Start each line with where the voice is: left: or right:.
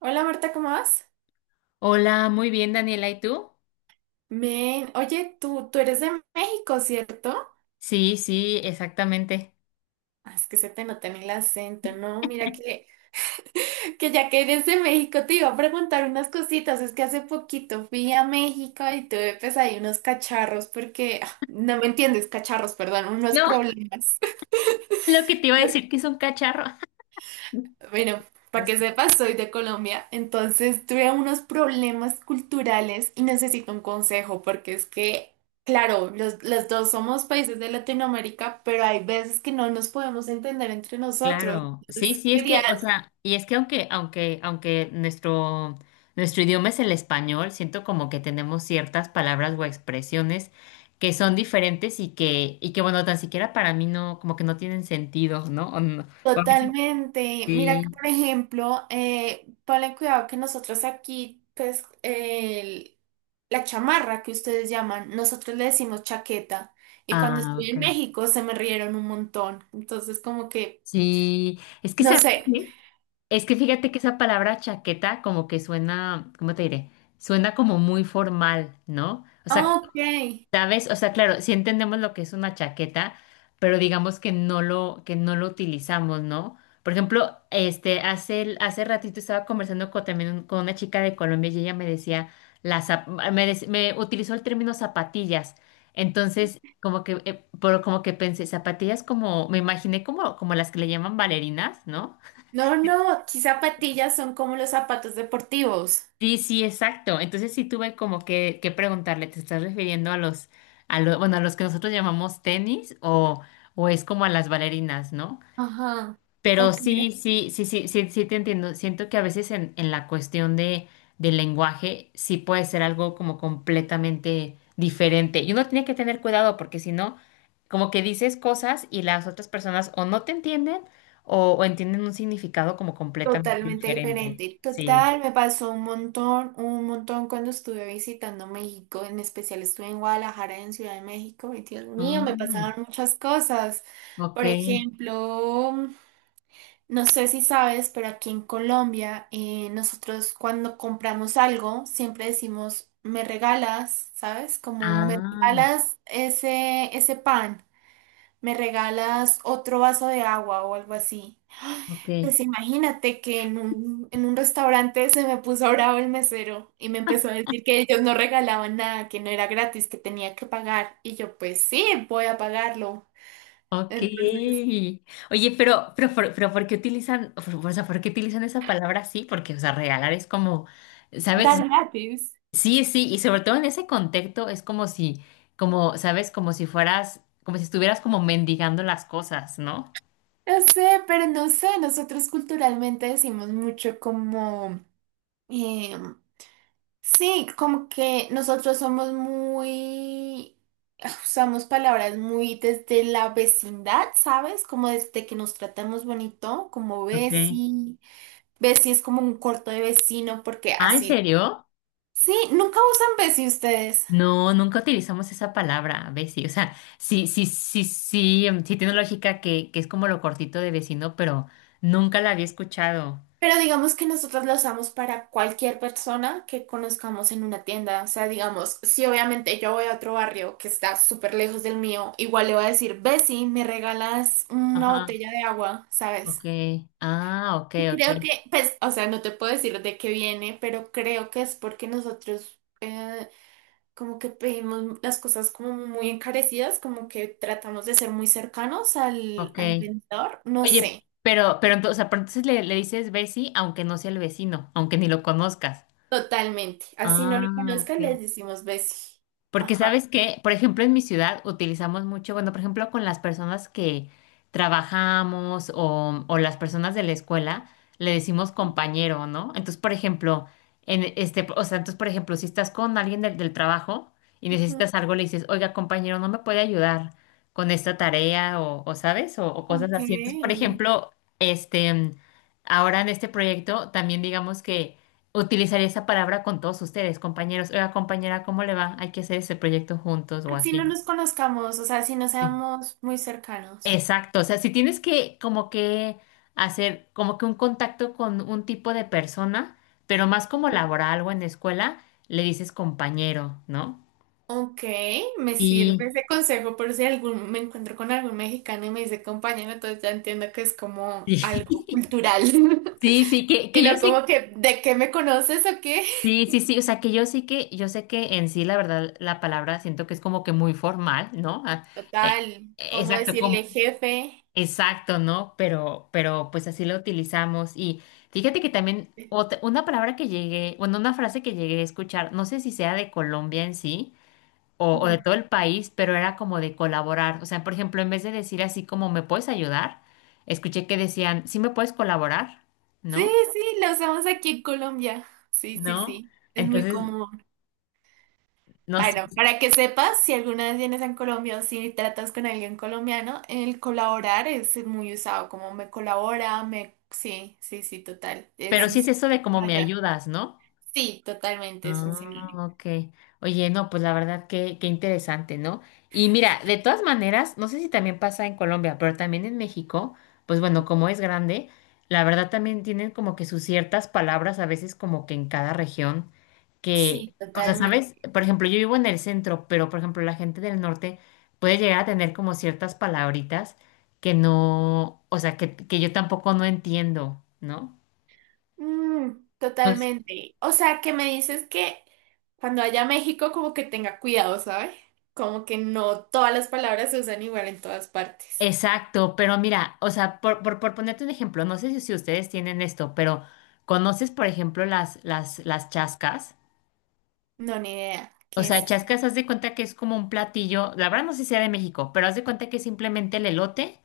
right: Hola Marta, ¿cómo vas?
left: Hola, muy bien, Daniela, ¿y tú?
right: Men, oye, tú eres de México, ¿cierto?
left: Sí, sí, exactamente.
right: Es que se te nota en el acento, ¿no? Mira que ya que eres de México te iba a preguntar unas cositas. Es que hace poquito fui a México y tuve pues ahí unos cacharros porque, no me entiendes, cacharros, perdón, unos
left: No,
right: problemas.
left: lo que te iba a decir que es un cacharro.
right: Bueno, para
left: Es-
right: que sepas, soy de Colombia, entonces tuve unos problemas culturales y necesito un consejo, porque es que, claro, los dos somos países de Latinoamérica, pero hay veces que no nos podemos entender entre nosotros.
left: Claro, sí,
right: Entonces,
left: sí, es
right: quería
left: que, o sea, y es que aunque nuestro idioma es el español, siento como que tenemos ciertas palabras o expresiones que son diferentes y que bueno, tan siquiera para mí no, como que no tienen sentido, ¿no? O a veces
right: totalmente, mira que,
left: sí.
right: por ejemplo, ponle cuidado que nosotros aquí, pues, la chamarra que ustedes llaman, nosotros le decimos chaqueta. Y cuando
left: Ah,
right: estuve
left: ok.
right: en México se me rieron un montón. Entonces, como que
left: Sí, es que,
right: no
left: ¿sabes
right: sé.
left: qué? Es que fíjate que esa palabra chaqueta como que suena, ¿cómo te diré? Suena como muy formal, ¿no? O sea,
right: Ok.
left: sabes, o sea, claro, sí entendemos lo que es una chaqueta, pero digamos que que no lo utilizamos, ¿no? Por ejemplo, este, hace ratito estaba conversando con, también con una chica de Colombia y ella me decía, la, zap- me, dec- me utilizó el término zapatillas. Entonces, como que, como que pensé, zapatillas como, me imaginé como, como las que le llaman bailarinas, ¿no?
right: No, no, aquí zapatillas son como los zapatos deportivos.
left: Sí, sí, exacto. Entonces sí tuve como que preguntarle, ¿te estás refiriendo a los, bueno, a los que nosotros llamamos tenis o es como a las bailarinas, ¿no?
right: Ajá,
left: Pero
right: ok.
left: sí, sí, sí, sí, sí, sí te entiendo. Siento que a veces en la cuestión de, del lenguaje sí puede ser algo como completamente diferente. Y uno tiene que tener cuidado porque si no, como que dices cosas y las otras personas o no te entienden o entienden un significado como completamente
right: Totalmente
left: diferente.
right: diferente.
left: Sí.
right: Total, me pasó un montón cuando estuve visitando México. En especial estuve en Guadalajara, en Ciudad de México. Y Dios mío, me
left: Ay.
right: pasaban muchas cosas.
left: Ok.
right: Por ejemplo. No sé si sabes, pero aquí en Colombia nosotros cuando compramos algo siempre decimos, me regalas, ¿sabes? Como me
left: Ah,
right: regalas ese pan, me regalas otro vaso de agua o algo así.
left: ok.
right: Pues imagínate que en en un restaurante se me puso bravo el mesero y me empezó a decir que ellos no regalaban nada, que no era gratis, que tenía que pagar. Y yo, pues sí, voy a pagarlo.
left: Ok.
right: Entonces,
left: Oye, pero, ¿por qué o sea, por qué utilizan esa palabra así? Porque, o sea, regalar es como,
right: dar
left: ¿sabes?
right: gratis.
left: Sí, sí, y sobre todo en ese contexto es como si, como, ¿sabes? Como si fueras, como si estuvieras como mendigando las cosas, ¿no?
right: No sé, pero no sé, nosotros culturalmente decimos mucho como, eh, sí, como que nosotros somos muy, usamos palabras muy desde la vecindad, ¿sabes? Como desde que nos tratamos bonito, como
left: Ok.
right: veci, veci es como un corto de vecino, porque
left: Ah, ¿en
right: así,
left: serio?
right: sí, nunca usan veci ustedes.
left: No, nunca utilizamos esa palabra, Bessie. O sea, sí, sí, sí, sí, sí tiene lógica que es como lo cortito de vecino, pero nunca la había escuchado.
right: Pero digamos que nosotros la usamos para cualquier persona que conozcamos en una tienda. O sea, digamos, si obviamente yo voy a otro barrio que está súper lejos del mío, igual le voy a decir, Bessie, ¿me regalas una
left: Ajá,
right: botella de agua?
left: ok.
right: ¿Sabes?
left: Ah, ok,
right: Y
left: ok,
right: creo que, pues, o sea, no te puedo decir de qué viene, pero creo que es porque nosotros como que pedimos las cosas como muy encarecidas, como que tratamos de ser muy cercanos al,
left: ok.
right: al vendedor. No
left: Oye,
right: sé.
left: pero entonces, o sea, pero entonces le dices Bessie, aunque no sea el vecino, aunque ni lo conozcas.
right: Totalmente. Así no lo
left: Ah, ok.
right: conozcan les decimos Bessie.
left: Porque
right: Ajá.
left: sabes que, por ejemplo, en mi ciudad utilizamos mucho, bueno, por ejemplo, con las personas que trabajamos o las personas de la escuela, le decimos compañero, ¿no? Entonces, por ejemplo, o sea, entonces, por ejemplo, si estás con alguien del trabajo y
right: Ujú,
left: necesitas algo, le dices, oiga, compañero, ¿no me puede ayudar con esta tarea o ¿sabes? O cosas
right: ok.
left: así. Entonces, por ejemplo, este, ahora en este proyecto también digamos que utilizaré esa palabra con todos ustedes, compañeros. Oiga, compañera, ¿cómo le va? Hay que hacer ese proyecto juntos o
right: Así no
left: así.
right: nos conozcamos, o sea, así no
left: Sí.
right: seamos muy cercanos.
left: Exacto. O sea, si tienes que como que hacer como que un contacto con un tipo de persona, pero más como laboral o en la escuela, le dices compañero, ¿no?
right: Ok, me sirve
left: Y
right: ese consejo por si algún, me encuentro con algún mexicano y me dice compañero, entonces ya entiendo que es como
left: sí,
right: algo cultural.
left: sí, sí,
right: Y
left: que yo
right: no como
left: sí,
right: que, ¿de qué me conoces o qué?
left: sí, sí, sí, o sea, que yo sí que, yo sé que en sí, la verdad, la palabra siento que es como que muy formal, ¿no? Ah, eh,
right: Total, ¿como
left: exacto,
right: decirle
left: como,
right: jefe?
left: exacto, ¿no? Pero pues así lo utilizamos. Y fíjate que también una palabra que llegué, bueno, una frase que llegué a escuchar, no sé si sea de Colombia en sí o de
right: Dime.
left: todo el país, pero era como de colaborar. O sea, por ejemplo, en vez de decir así como ¿me puedes ayudar? Escuché que decían, ¿sí me puedes colaborar?
right: Sí,
left: ¿No?
right: sí, lo usamos aquí en Colombia. Sí, sí,
left: ¿No?
right: sí. Es muy
left: Entonces,
right: común.
left: no sé.
right: Bueno, para que sepas, si alguna vez vienes a Colombia o si tratas con alguien colombiano, el colaborar es muy usado, como me colabora, me... Sí, sí, sí, total. Es
left: Pero sí
right: un...
left: es eso de como me
right: Vaya.
left: ayudas, ¿no?
right: Sí, totalmente, es un
left: Ah,
right: sinónimo.
left: ok. Oye, no, pues la verdad que, qué interesante, ¿no? Y mira, de todas maneras, no sé si también pasa en Colombia, pero también en México, pues bueno, como es grande, la verdad también tienen como que sus ciertas palabras a veces como que en cada región, que,
right: Sí,
left: o sea, ¿sabes?
right: totalmente.
left: Por ejemplo, yo vivo en el centro, pero por ejemplo, la gente del norte puede llegar a tener como ciertas palabritas que no, o sea, que yo tampoco no entiendo, ¿no?
right: Mm, totalmente. O sea, que me dices que cuando vaya a México como que tenga cuidado, ¿sabes? Como que no todas las palabras se usan igual en todas partes.
left: Exacto, pero mira, o sea, por ponerte un ejemplo, no sé si ustedes tienen esto, pero ¿conoces, por ejemplo, las chascas?
right: No, ni idea.
left: O
right: ¿Qué
left: sea,
right: es?
left: chascas, haz de cuenta que es como un platillo, la verdad no sé si sea de México, pero haz de cuenta que es simplemente el elote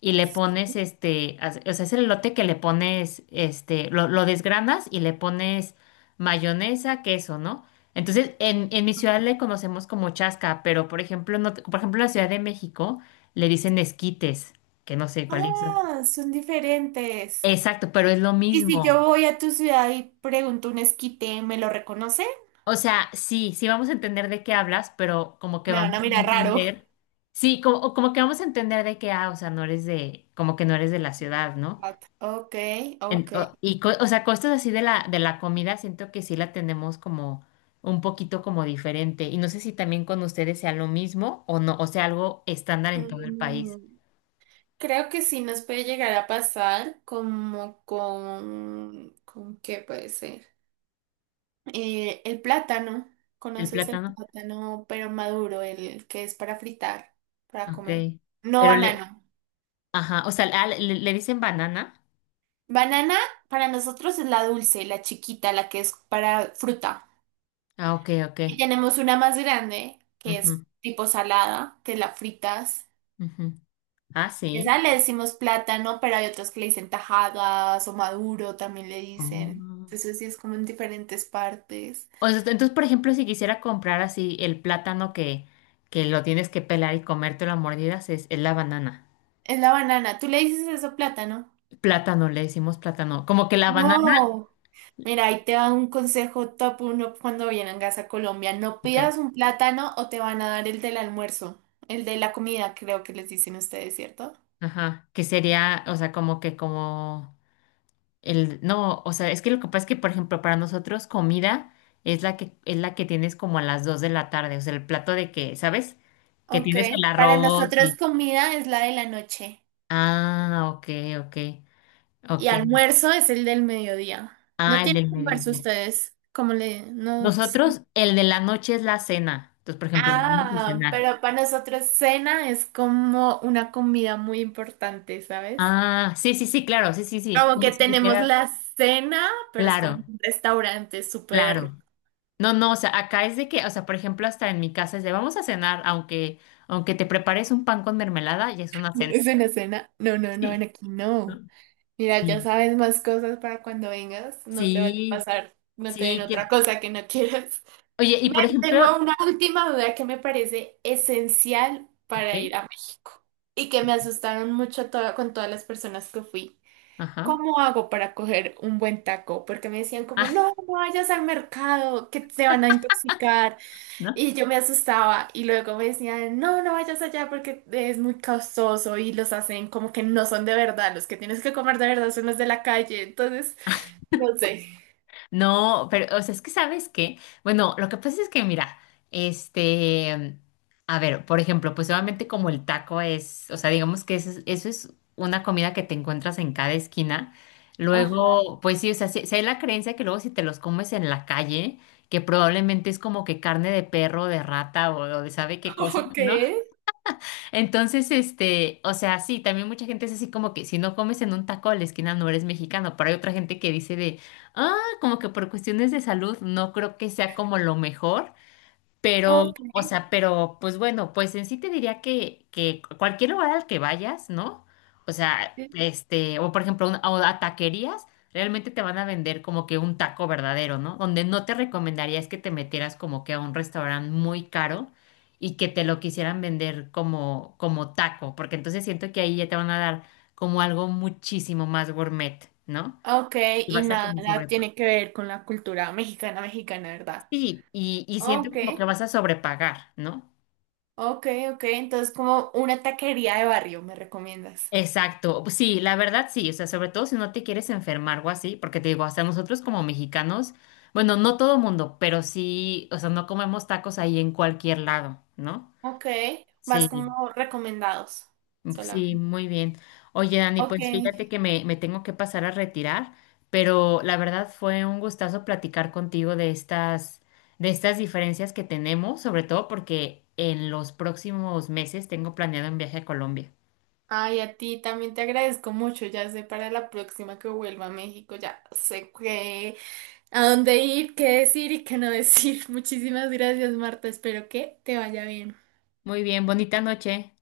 left: y le pones
right: Sí.
left: este, o sea, es el elote que le pones, este, lo desgranas y le pones mayonesa, queso, ¿no? Entonces, en mi ciudad le conocemos como chasca, pero por ejemplo, por ejemplo, en la Ciudad de México le dicen esquites, que no sé cuál es.
right: Ah, son diferentes.
left: Exacto, pero es lo
right: Y si yo
left: mismo.
right: voy a tu ciudad y pregunto un esquite, ¿me lo reconoce?
left: O sea, sí, sí vamos a entender de qué hablas, pero como que
right: Me van
left: vamos
right: a
left: a
right: mirar raro.
left: entender, sí, como, o como que vamos a entender de qué, ah, o sea, no eres de, como que no eres de la ciudad, ¿no?
right: What? Ok, ok.
left: O sea, cosas así de la comida, siento que sí la tenemos como un poquito como diferente. Y no sé si también con ustedes sea lo mismo o no, o sea, algo estándar en todo el país.
right: Mm, creo que sí nos puede llegar a pasar como con... ¿Con qué puede ser? El plátano.
left: El
right: ¿Conoces el
left: plátano,
right: plátano, pero maduro, el que es para fritar, para
left: ok.
right: comer? No
left: Pero le,
right: banano.
left: ajá, o sea, ah, le dicen banana.
right: Banana para nosotros es la dulce, la chiquita, la que es para fruta.
left: Ah, ok, ok.
right: Y tenemos una más grande, que
left: Ujú,
right: es tipo salada, que la fritas.
left: ujú. Ah, sí.
right: Esa le decimos plátano, pero hay otros que le dicen tajadas o maduro, también le dicen.
left: Oh.
right: Entonces sí es como en diferentes partes.
left: O sea, entonces, por ejemplo, si quisiera comprar así el plátano que lo tienes que pelar y comértelo a mordidas, es la banana.
right: Es la banana. ¿Tú le dices eso plátano?
left: Plátano, le decimos plátano. Como que la banana,
right: No. Mira, ahí te va un consejo top uno cuando vengas a Colombia. No
left: ok.
right: pidas un plátano o te van a dar el del almuerzo, el de la comida, creo que les dicen ustedes, ¿cierto?
left: Ajá. Que sería, o sea, como que como no, o sea, es que lo que pasa es que, por ejemplo, para nosotros comida es la que tienes como a las 2 de la tarde. O sea, el plato de que, ¿sabes? Que
right: Ok.
left: tienes el
right: Para
left: arroz
right: nosotros
left: y.
right: comida es la de la noche.
left: Ah, ok, ok.
right: Y
left: Ok.
right: almuerzo es el del mediodía. ¿No
left: Ah, el
right: tienen
left: del
right: almuerzo
left: mediodía.
right: ustedes? Como le... No...
left: Nosotros, el de la noche es la cena. Entonces, por ejemplo, vamos a
right: Ah,
left: cenar.
right: pero para nosotros cena es como una comida muy importante, ¿sabes?
left: Ah, sí, sí, sí, claro, sí, sí, sí.
right: Como
left: Como
right: que
left: si
right: tenemos
left: dijeras,
right: la cena, pero es como
left: claro,
right: un restaurante súper...
left: claro. No, no, o sea, acá es de que, o sea, por ejemplo, hasta en mi casa es de vamos a cenar, aunque te prepares un pan con mermelada, ya es una cena.
right: ¿Es una cena? No, no, no, en
left: Sí.
right: aquí no.
left: ¿No?
right: Mira, ya
left: Sí,
right: sabes más cosas para cuando vengas. No te vaya a
left: sí,
right: pasar, no te den
left: sí.
right: otra cosa que no quieras.
left: Oye, y
right: Me
left: por ejemplo,
right: tengo una última duda que me parece esencial
left: ok,
right: para ir a México y que me asustaron mucho toda- con todas las personas que fui.
left: ajá.
right: ¿Cómo hago para coger un buen taco? Porque me decían como, no,
left: Ah,
right: no vayas al mercado, que te van a intoxicar.
left: ¿no?
right: Y yo me asustaba y luego me decían, no, no vayas allá porque es muy costoso y los hacen como que no son de verdad. Los que tienes que comer de verdad son los de la calle. Entonces, no sé.
left: No, pero, o sea, es que sabes qué, bueno, lo que pasa es que, mira, este, a ver, por ejemplo, pues obviamente como el taco es, o sea, digamos que eso es una comida que te encuentras en cada esquina,
right: Ajá.
left: luego, pues sí, o sea, sí, sí hay la creencia que luego si te los comes en la calle, que probablemente es como que carne de perro, de rata o de sabe qué cosa,
right: Ok,
left: ¿no? Entonces, este, o sea, sí, también mucha gente es así como que si no comes en un taco a la esquina no eres mexicano, pero hay otra gente que dice de, ah, como que por cuestiones de salud no creo que sea como lo mejor, pero,
right: ok.
left: o sea, pero, pues bueno, pues en sí te diría que cualquier lugar al que vayas, ¿no? O sea, este, o por ejemplo, a taquerías, realmente te van a vender como que un taco verdadero, ¿no? Donde no te recomendaría es que te metieras como que a un restaurante muy caro y que te lo quisieran vender como, como taco, porque entonces siento que ahí ya te van a dar como algo muchísimo más gourmet, ¿no?
right: Ok,
left: Y
right: y
left: vas a como
right: nada,
left: sobre...
right: tiene que ver con la cultura mexicana, mexicana, ¿verdad?
left: Sí, y siento
right: Ok,
left: como que vas a sobrepagar, ¿no?
right: ok, ok, entonces como una taquería de barrio, ¿me recomiendas?
left: Exacto, pues sí, la verdad sí, o sea, sobre todo si no te quieres enfermar o así, porque te digo, hasta nosotros como mexicanos, bueno, no todo mundo, pero sí, o sea, no comemos tacos ahí en cualquier lado, ¿no?
right: Ok, vas
left: Sí,
right: como recomendados
left: sí,
right: solamente.
left: muy bien. Oye, Dani, pues
right: Ok.
left: fíjate que me tengo que pasar a retirar, pero la verdad fue un gustazo platicar contigo de estas diferencias que tenemos, sobre todo porque en los próximos meses tengo planeado un viaje a Colombia.
right: Ay, a ti también te agradezco mucho, ya sé para la próxima que vuelva a México, ya sé qué, a dónde ir, qué decir y qué no decir. Muchísimas gracias, Marta, espero que te vaya bien.
left: Muy bien, bonita noche.